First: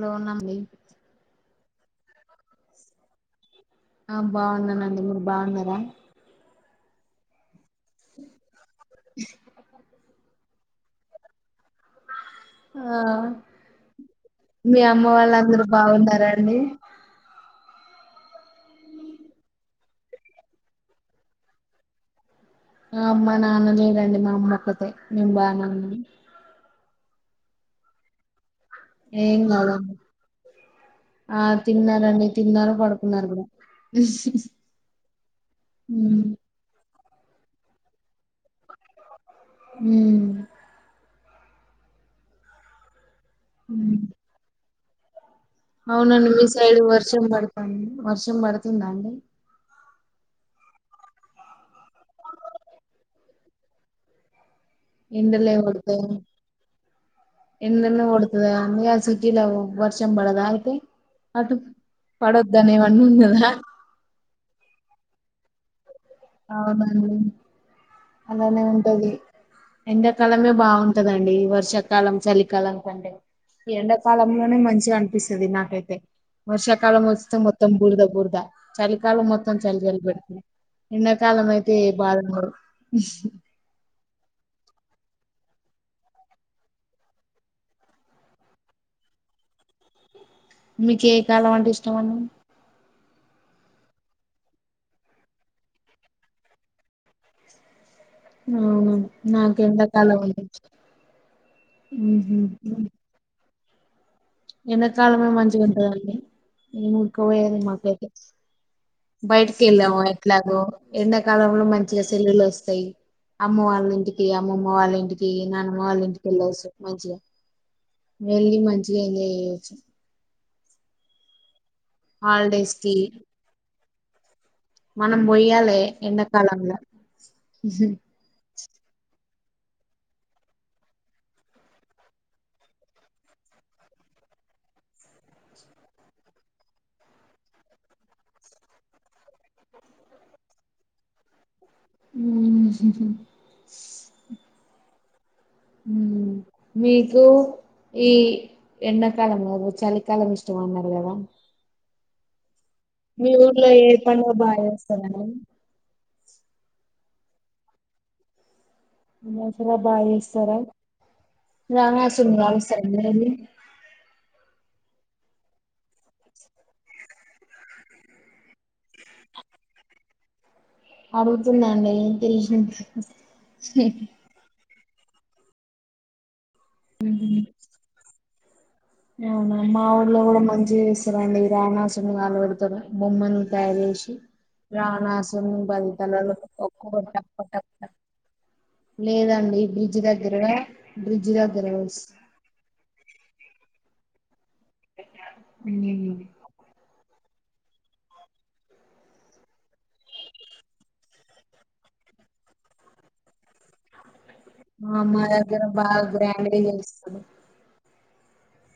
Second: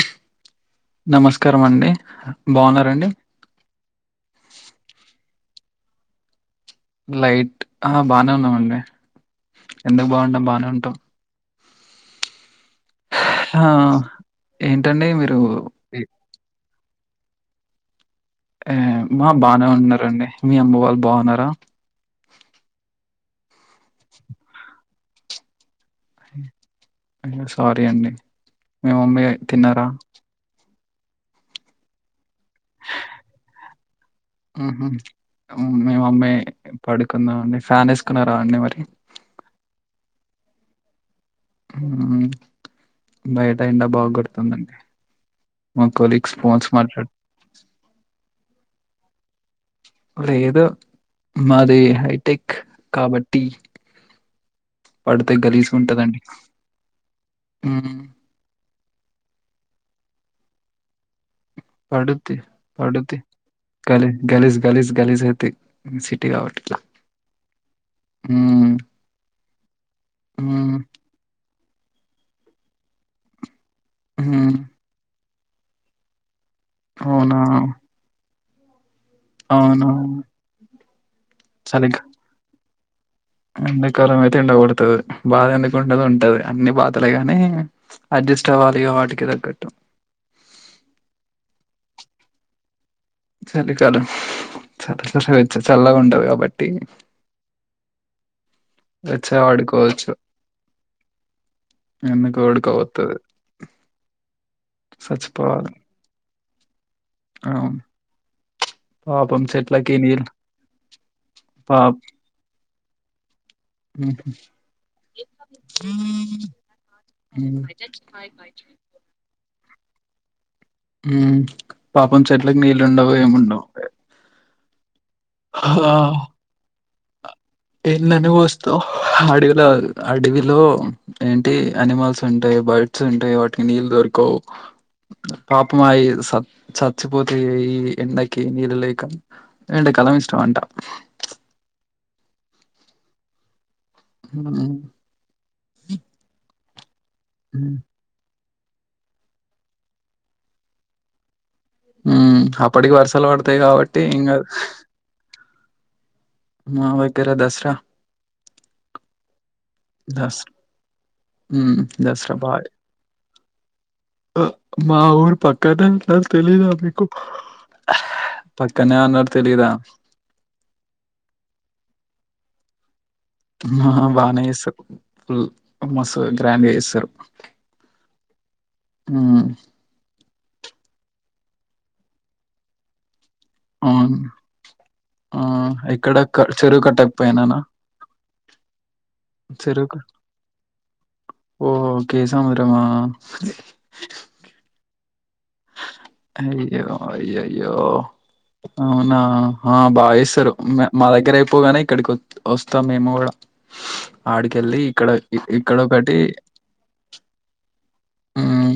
లోన్నం లీ నమస్కారం అండి. బాగున్నారండి ఆ బాగున్నానండి. మీరు బాగున్నారా? లైట్ ఆ బానే ఉన్నాం అండి ఎందుకు బాగుండం బానే ఉంటాం. ఆ ఆ మీ అమ్మ ఏంటండి మీరు వాళ్ళందరు బాగున్నారండి. ఏ మా బానే ఉన్నారండి మీ అమ్మ వాళ్ళు బాగున్నారా. ఆ మా నాన్న లేడండి మా అమ్మ ఒక్కతే మేం బానే ఉన్నాం. సారీ అండి మీ మమ్మీ ఏం తిన్నారా. కాదండి ఆ తిన్నారండి తిన్నారు పడుకున్నారు కూడా ఉహు హ్మ్ పడుకుందాం అండి ఫ్యాన్ వేసుకున్నారా అండి మరి. హ్మ్ హ్మ్ బయట ఎండా హ్మ్ బాగు కొడుతాందండి. అవునండి మీసైడ్ వర్షం పడుతాంది వర్షం పడుతుందాండి. లేదు మాది హైటెక్ కాబట్టి. పడితే ఎండలే గలీజుగా కొడుతో ఉంటదండి ఎండ ఉమ్ నే కొడతదా ఆ సిటీలా వర్షం బడదా అయితే. అటు పడుద్ది పడొద్దని ఏమన్నా పడుద్ది ఉన్నదా గలి గలిస్ గలిస్ గలిస్ గయ్తయ్ సిటీ కాబట్ అవునండి అలానే హ్మ్ ఉంటది ఎండాకాలమే హ్మ్ బాగుంటదండి వర్షాకాలం చలికాలం కంటే. హ్మ్ ఎండాకాలంలోనే మంచిగా అనిపిస్తది నాకైతే. వర్షాకాలం వస్తే అవునా మొత్తం బురదా బురదా చలికాలం మొత్తం చలి అవును చలి పెడుతద్ కాలం అయితే బాదుండదు ఎండకాలం అయితే ఎండకొడతది బాధ ఎందుకుంటది ఉంటది అన్ని బాతలే గాని అ అడ్జస్ట్వాలిగా వాటికి తగ్గట్టు మీకే కాలం అంటే ఇష్టమండి. చలి కాలం చ చచ్చ చల్గా ఉంటది కాబట్టి. అవును వెచ్చగా పడుకోవచ్చు నాకెంతకాలం అంటే హ్మ్ ఎందుకు హు ఉడకపోతది ఎండకాలమే సచ్చిపోవాలి మంచికుంటదండ్ ఏమ్ ఉడక పోయద్ అవును మాకైతే పాపం బయటికి చెట్లకి వెళ్ళము నీళ్ళు ఎట్లాగో ఎండాకాలంలో పాప్ మంచిగా సెలుల్లు వస్తాయి. అమ్మ వాళ్ళ ఇంటికి అమ్మమ్మ వాళ్ళ ఇంటికి నానమ్మ వాళ్ళ ఇంటికి వెళ్ళసు మంచిగా వెళ్ళి మంచిగా ఎంజాయ్ చేయొచ్చు. పాపం చెట్ల హాలిడేస్ కి నీళ్ళండవ్ ఏముండవ్ మనం మొయ్యాలే ఎన్న కాలంల తేల్ నన్నీ పోస్తవ్ ఆడ్గా ఇలా అడవిలో ఏంటి అనిమల్స్ ఉంటయి బర్డ్స్ ఉంటయి వాటికి నీళ్ళు దొరకవు. పాపమ స చచ్చిపోతే ఈ ఎన్నకి నీరు లేేకం ఎండకాలం ఇష్టమంటా హ్మ్ హ మీకు ఉమ్, ఈ ఎన్న కాలం కాదు చలికాలం ఇష్టమన్నారు గదా ఉ అప్పటికి వరుసాలు పడతాయి ఏ కాబట్టి పండుగ ఏంకాదు. బాగా చేస్తారండి మా వగ్గరా దసరా దసరా బాగ్ దస్ చేస్తారా ఉమ్ దసరా రావనాసున్ని బాయ్ కాలుస్తరా మా ఊరు పక్కంట ఎ తెలీదా మీకు పక్కనే అన్నడు తెలీదా అడుగుతుందండి తెలిసింది ఆ బానే చేస్తారు మస గ్రాండ్గా చేస్తారు ఉమ్ అవునా మా ఊళ్ళలో కూడా మంచిగా చేస్తారండి రాణాసురిన్ని కాల పెడతారు బొమ్మని దయనించి అవును. ఆ! రావణాసురిని ఎక్కడ పదితలలు క చెరువు ఒక్కో టక్ కట్టకపోయినానా? టక్ లేదండి చెరువు క బ్రిడ్జ్ దగ్గరగా బ్రిడ్జి దగ్గర వస్ అదే ఉమ్మ్ అయ్యో! అయ్యయ్యో అవునా ఆ.. బా చేస్తారు మా దగ్గర అయిపోగానే ఇక్కడికి వత్ వస్తాం మేము కూడా ఆ మా దగ్గర బాగా ఇక్కడొకటి గ్రాండ్ చేస్తారు ఉమ్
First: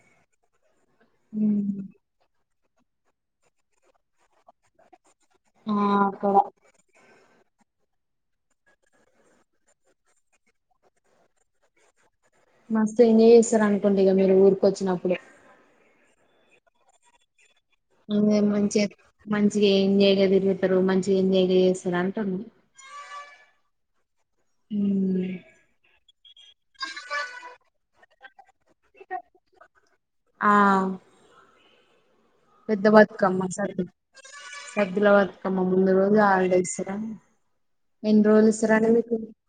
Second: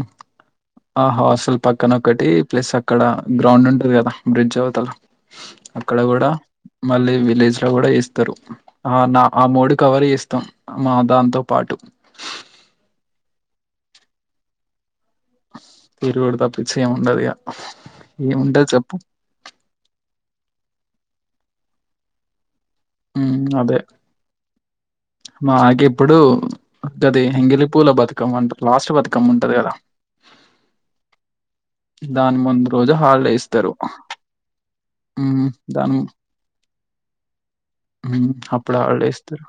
ఆ హాస్టల్ ఉమ్. పక్కన ఒకటి ప్లస్ అక్కడ గ్రౌండ్ ఉంటది కదా బ్రిడ్జ్ అవతల అక్కడ కూడా మళ్ళీ విలేజ్ ఇట్ల కూడా చేస్తారు ఆ న ఆ మూడు కవర్ చేస్తాం మా దాంతో పాటు మస్తు ఎంజాయ్ చేస్తారనుకుంట ఇగ మీరు ఊరిక వచ్చినప్పుడు తిరుగుడు తప్పించి ఏం ఉండదిగా అదే మంచిగా మంచిగా ఏం చెయ్యలేదు ఈళ్ళు అందరు మంచి ఎంజాయ్ చేస్తారు అంటుండ్రు ఉమ్ అదే ఉమ్ మాకిప్పుడు దది ఎంగిలి పూల బతుకమ్మ అంట లాస్ట్ బతుకమ్మ ఉంటది కదా ఆ దాని ముందు పెద్ద రోజు హాలిడే బతుకమ్మ ఇస్తారు సద్దు సద్దుల మ్మ్ బతుకమ్మ ముందు దాని రోజు హాల్డే ఇస్తారు అ అప్పుడు హాల్డే ఇస్తరు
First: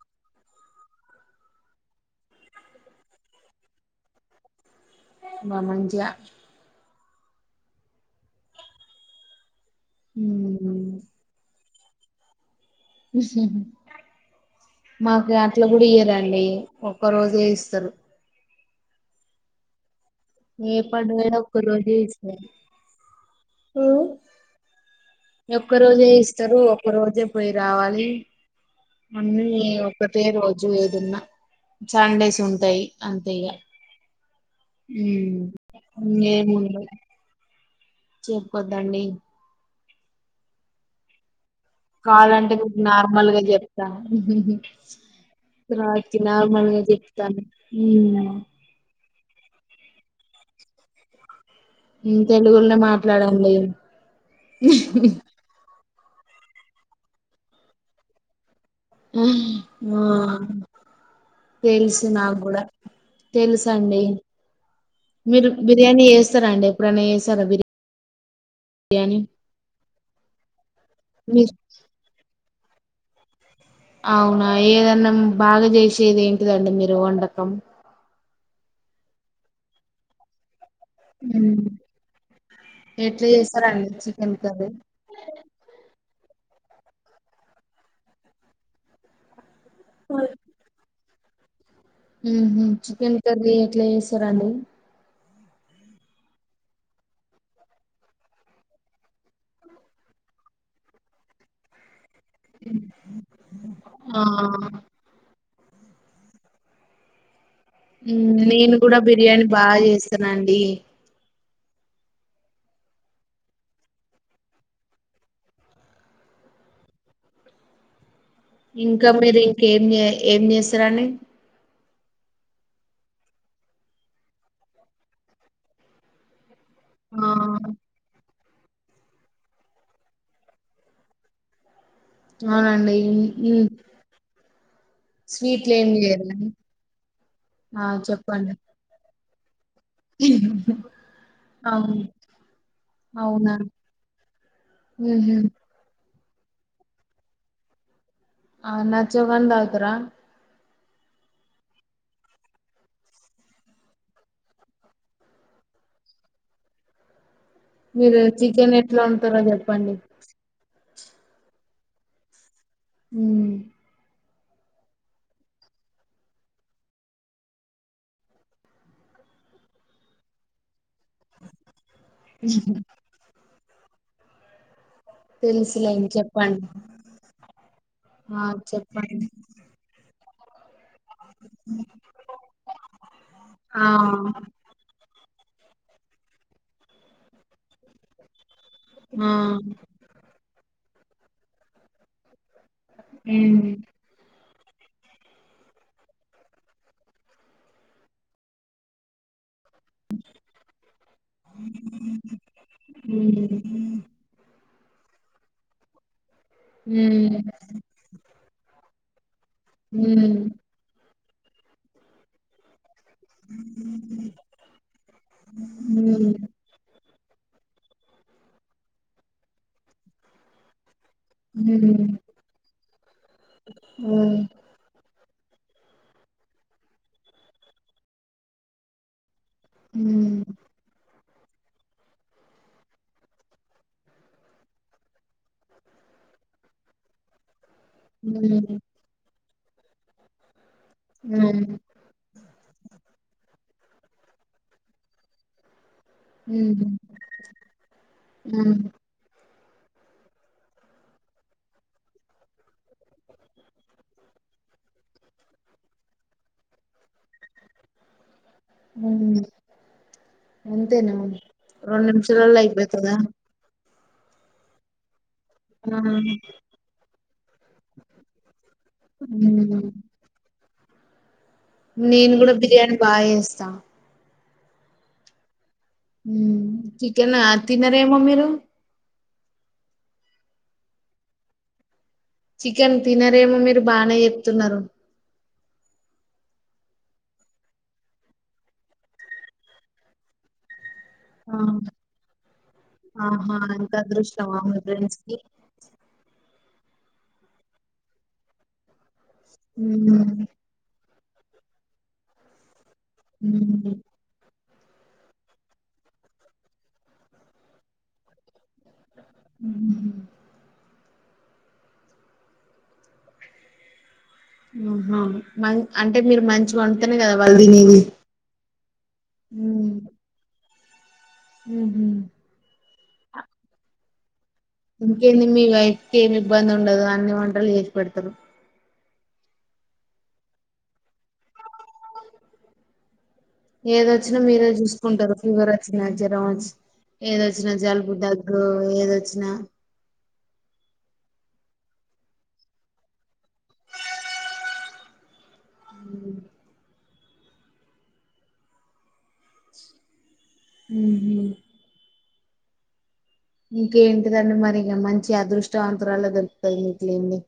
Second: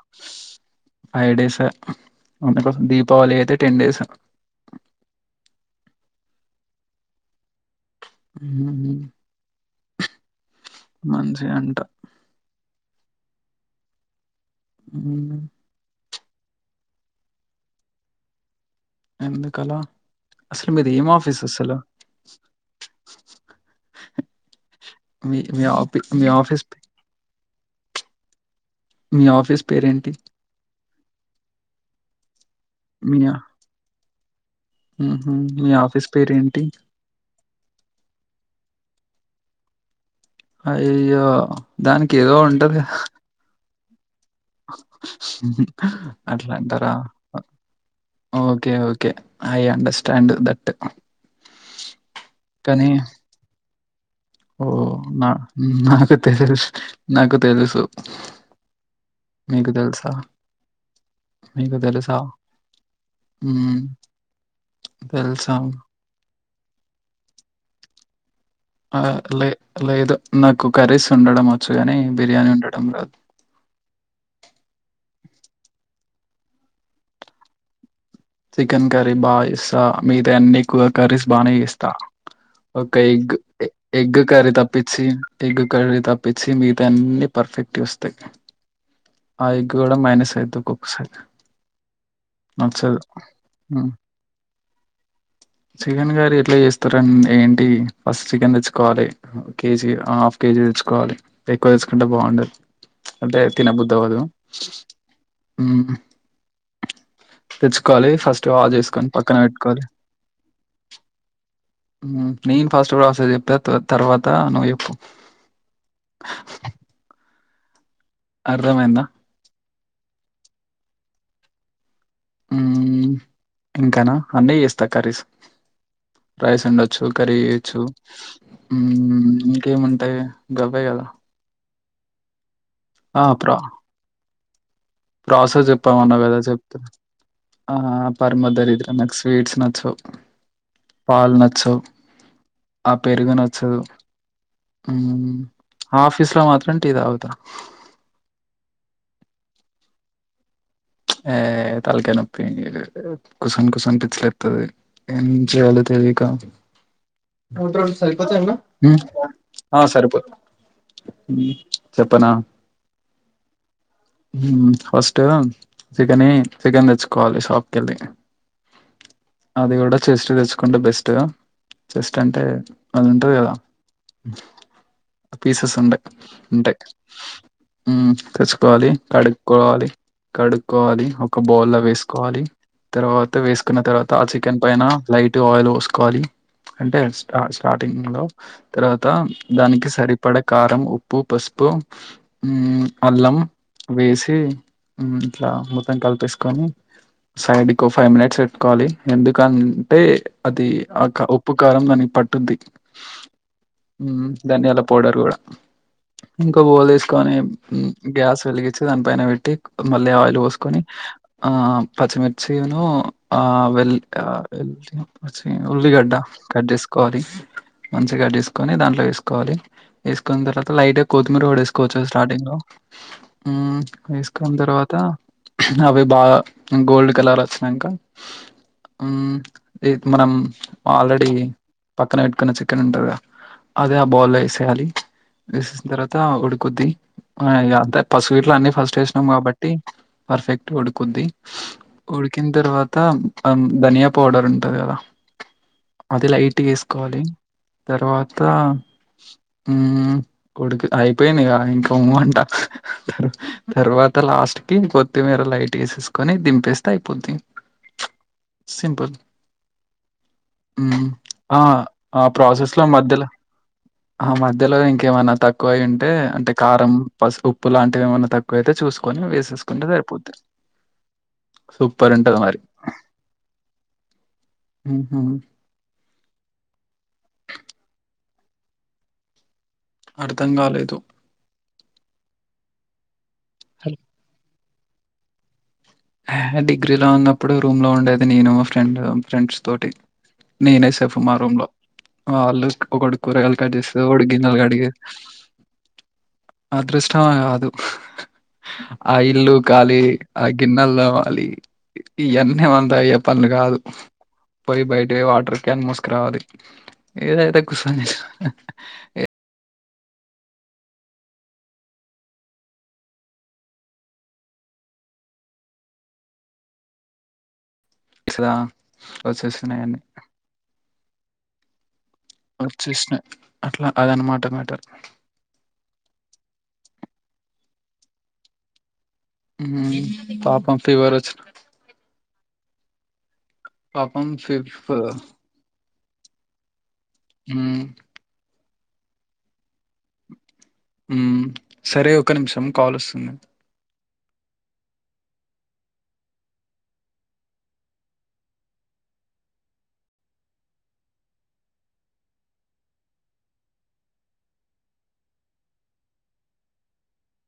ఫైవ్ డేస్ అ అందుకోసం దీపావళి అయితే టెన్ డేస్ బామంచిగా మ్ ఉమ్ హు మంచిగ అంట మాకు మ్మ్ అట్లా గూడ ఇయర అండి ఒక్క రోజే ఇస్తరు ఎందుకలా అసలు ఏ మీది ఏం పండగ అయిన ఆఫీస్ అసలు ఒకరోజే ఇస్తరు మ్మ్ మీ మీ ఆఫీ ఒక్కరోజే మీ ఇస్తరు ఆఫీస్ ఒక్కరోజే పోయి రావాలి మీ అన్నీ ఆఫీస్ పేరేంటి ఒకటే రోజు దున్న సండేస్ ఉంటాయి అంతే ఇగ మ్ హు మీ ఆఫీస్ పేరు ఏంటి చెప్పుకోద్దండి అయ్యయ్యో దానికి ఏదో కావాలంటే మీకు ఉంటది నార్మల్ గా చెప్తాను రాత్కి అట్ల నార్మల్ గా అంటార చెప్తాను um okay okay I understand that తెలుగులో మాట్లాడండి ఓ న నాకు తెలుస్ నాకు తెలుసు మీకు తెలుసా? మ్మ్ మీకు తెలుసు తెలుసా? నాకు గూడా హ్మ్. తెలుసండి మీరు తెలుసా? బిర్యానీ చేస్తారా అండి ఎప్పుడైనా చేసారా బిర్యా ఆ లే లేదు నాకు కర్రీస్ వండడం మీరు వచ్చు కాని బిర్యానీ వండడం రాదు బాగ చేసేది ఏంటిదండి మీరు వండకం చికెన్ కర్రీ బాగ చేస్తా మిగతాయన్ని ఎక్కువ కర్రీస్ బానే ఉమ్. చేస్తా ఒక ఎట్లా ఎగ్ చేస్తారండి ఎగ్ చికెన్ కర్రీ తప్పిన్చి ఎగ్ కర్రీ తప్పిచ్చి మీరు మిగతా అన్నిీ పర్ఫెక్ట్ వస్తాయి ఆ ఎగ్ కూడ మ్యానేజ్ అయితది ఒొక్కసారి ఊహు చికెన్ కర్రీ ఎట్ల ఉమ్. చేస్తరండి చికెన్ కార్రీ ఎట్ల చేస్తా రెండి ఏంటి ఫస్ట్ చికెన్ తెచ్చుకోవాలె కేజీ హాఫ్ కేజీ ఈ తెచ్చుకోవాలి ఎక్కువ తెసుుకుంటే బాగుండదు అంటే తినబుద్ది అవ్వదు ఆ తెచ్చుకోవాలి ఫస్ట్ బాగ చేసుకొని పక్కన పెట్టుకోవాలి తెనండి నేను ఫాస్ట్ ఫాస్ట్ గా చెప్పా తర్వాత నువ్వు చెప్పు అర్థమైందా ఇంకా మీరు ఇంకేం చే ఏం చేస్తారండి ఇంకనా అన్నీ చేస్తా కర్రీస్ రైస్ ఉండొచ్చు ఆ కర్రీ చేయచ్చు ఇంకేముంటాయి ఇంక గవ్వే కదా అవునండి ప్రోస స్వీట్లు ఏం చెప్పామన్నా కదా చేయరండి చెప్పు ఆ పర్మదరిద్రం నాకు స్వీట్స్ న పాలు నచ్చవు అవును ఆ పెరుగు నచ్చదు ఊహు ఫీస్ లో మాత్రం టీ తాగుతా నచ్చవ్ కాని తాగుతరా యే తాల కాయ్ నొప్పి కుసన్ కుసన్ పిచ్చి లేత్తది ఏ చెాల ఐ కొంచం ఉమ్ మీరు చికెన్ ఎట్లా వండుతారో ఆ చెప్పండి సరిపోతాయ్ ఉ చెప్పనా ఉ ఫస్ట్ ఇగ చికెన్ చికెన్ తెచ్చుకోవాలి షాప్ కెళ్ళి అది కూడ చేస్ట్ తెచ్చుకుంటే బెస్ట్ చెస్ట్ అంటే అది ఉంటది కదా పీసెస్ ఉండయి తెలుసులేండి చెప్పండి ఉంటయి ఉమ్ ఆ తెచ్చుకోవాలి చెప్పండి కడుక్కోవాలి కోవాలి ఒక బౌల్ లో వేసుకోవాలి తర్వాత వేసుకున్న తర్వాత ఆ చికెన్ పైన లైట్ ట్గా ఆయిల్ పోసుకోవాలి అంటే స్ స్టార్టింగ్ లో తర్వత ఆ దానికి సరిపడ కారం ఉప్పు పసుపు ఉ అల్లం మ్మ్ వేసి ఇట్ల మొత్తం కలిపేసుకొని సైడ్ కి ఒక ఫైవ్ మినిట్స్ పెట్టుకోవాలి ఎందుకు అంటే అది ఆ ఉప్పు కారం దానికి పట్టుద్ది మ్మ్ ఉమ్ ధనియాలు పౌడర్ కూడ ఇంకో బోలు తీసుకొని మ్మ్ గ్యాస్ వెలిగించి దాని పైన పెట్టి మళ్లె ఆయిల్ మ్మ్ పోసుకొని ఆ పచ్చిమిర్చిను ఆ వెల్ వె చ్చి ఉల్లిగడ్డ మ్మ్ కట్ చేసుకోవాలి మంచిగ తీసుకొని దాంట్లో వేసుకోవాలి వేసుకున్న తర్వాత లైట్ కొత్తిమీర కూడ వేసుకోవచ్చు మ్మ్ స్టార్టింగ్ లో అంతేనా వేసుకున్న తర్వాత అవి బాగ గోల్డ్ కలర్ వచ్చినాక టె మనం ఆల్రెడీ పక్కన పెట్టుకున్న చికెన్ ఉంటది గా అదే ఆ బౌల్ లో వేసేయాలి వేసేసిన తర్వాత ఉడుకుద్ది ఆ ఇగ అ పసుపూగిట్ల అన్ని ఫస్ట్ వేసినాం కాబట్టి పర్ఫెక్ట్ ఉడుకుద్ది ఉడికిన తర్వ త ఆ ధనియా పౌడర్ ఉంటది కదా అది లైట్ గేసుకోవాలి తర్వాత ఉ కొడుకు అయిపోయిందిగా ఇంక ఉ అంట తర్వా తర్వాత్ అంత లాస్ట్ కి కొత్తిమీర లైట్ గేసేసుకొని దింపేస్తే అయిపొద్ది హ్మ్ అంతేనా ఆ రెండు ఆ నిమిషలల్ల ప్రాసెస్ లో అయిపోతదా మధ్యల ఆ మధ్యలో ఇంకేమన తక్కువ అయి ఆ ఉంటే అంటే కారం పసుపు ఉప్పు లాంటివి ఏమన్న తక్కువ అయితే చూసుకో నీ వేసేసుకుంటే ఉమ్. సరిపొద్దీ నేను కూడా బిర్యానీ బాగా చేస్తా ఉ హా చికెనా తినరేమో మీరు అర్థం కాలేదు చికెన్ తినరేమో మీరు హల్ బానే చెప్తున్నారు ఆ డిగ్రీ లో ఉన్నప్పుడు రూమ్ లో ఉండేది నేను మా ఫ్రెండ్ ఫ్రెండ్స్ తోటి నేను సేఫ్ మా రూమ్ ఆ, లో వాళ్ళు ఒకడు ఆహా కూరగాయలు కట్ ఎంత చేసేది ఒకడు గిన్నెలు అదృష్టమా మీ కడిగేది ఫ్రెండ్స్ కి అదృష్టం ఆదు ఆ ఇల్లు ఉకాలి ఆ ఉమ్, గిన్నెల్ తోమాలి ఇయన్నీ మంతో అయ్యే పనులు కాదు ఉమ్, పోయి బయట వాటర్ క్యాన్ మూసుకురావాలి ఏదైతే కూస ఉహు ఆహా మా అంటే మీరు మంచిగా వండుతనే కదా వాళ్ళు తినేది దా వచ్చేస్తున్నాయి ఉమ్, అన్ని ఉహు వచ్చేసినాయి అట్లా అదనమాట మారీ ఇంకేంది మీ వైఫ్కి ఏమి ఇబ్బంది ఉండదు అన్ని వంటలు చేసి పెడతారు ఉహ్ పాపం ఫీవర్ ఒచ్చిన ఏదొచ్చినా ఫీ మీరే చూసుకుంటారు ఫీవర్ ఆ వచ్చనా జ్వరం వచ్చనా ఏదొచ్చినా ఉమ్ జలుబు దగ్గు ఏదొచ్చినా ఉ సరే ఒక నిమిషం కాల్ వస్తుంది అ ఉహు ఇంకేంటిదండి మరి ఇగ మంచి అదృష్టవంతరాలే దొరుకుతది మీకు లేండి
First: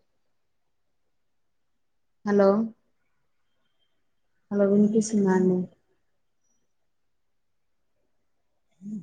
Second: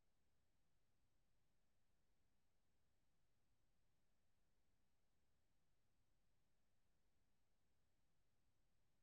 హలో అలా వినిపిస్తుందా అండి ఉ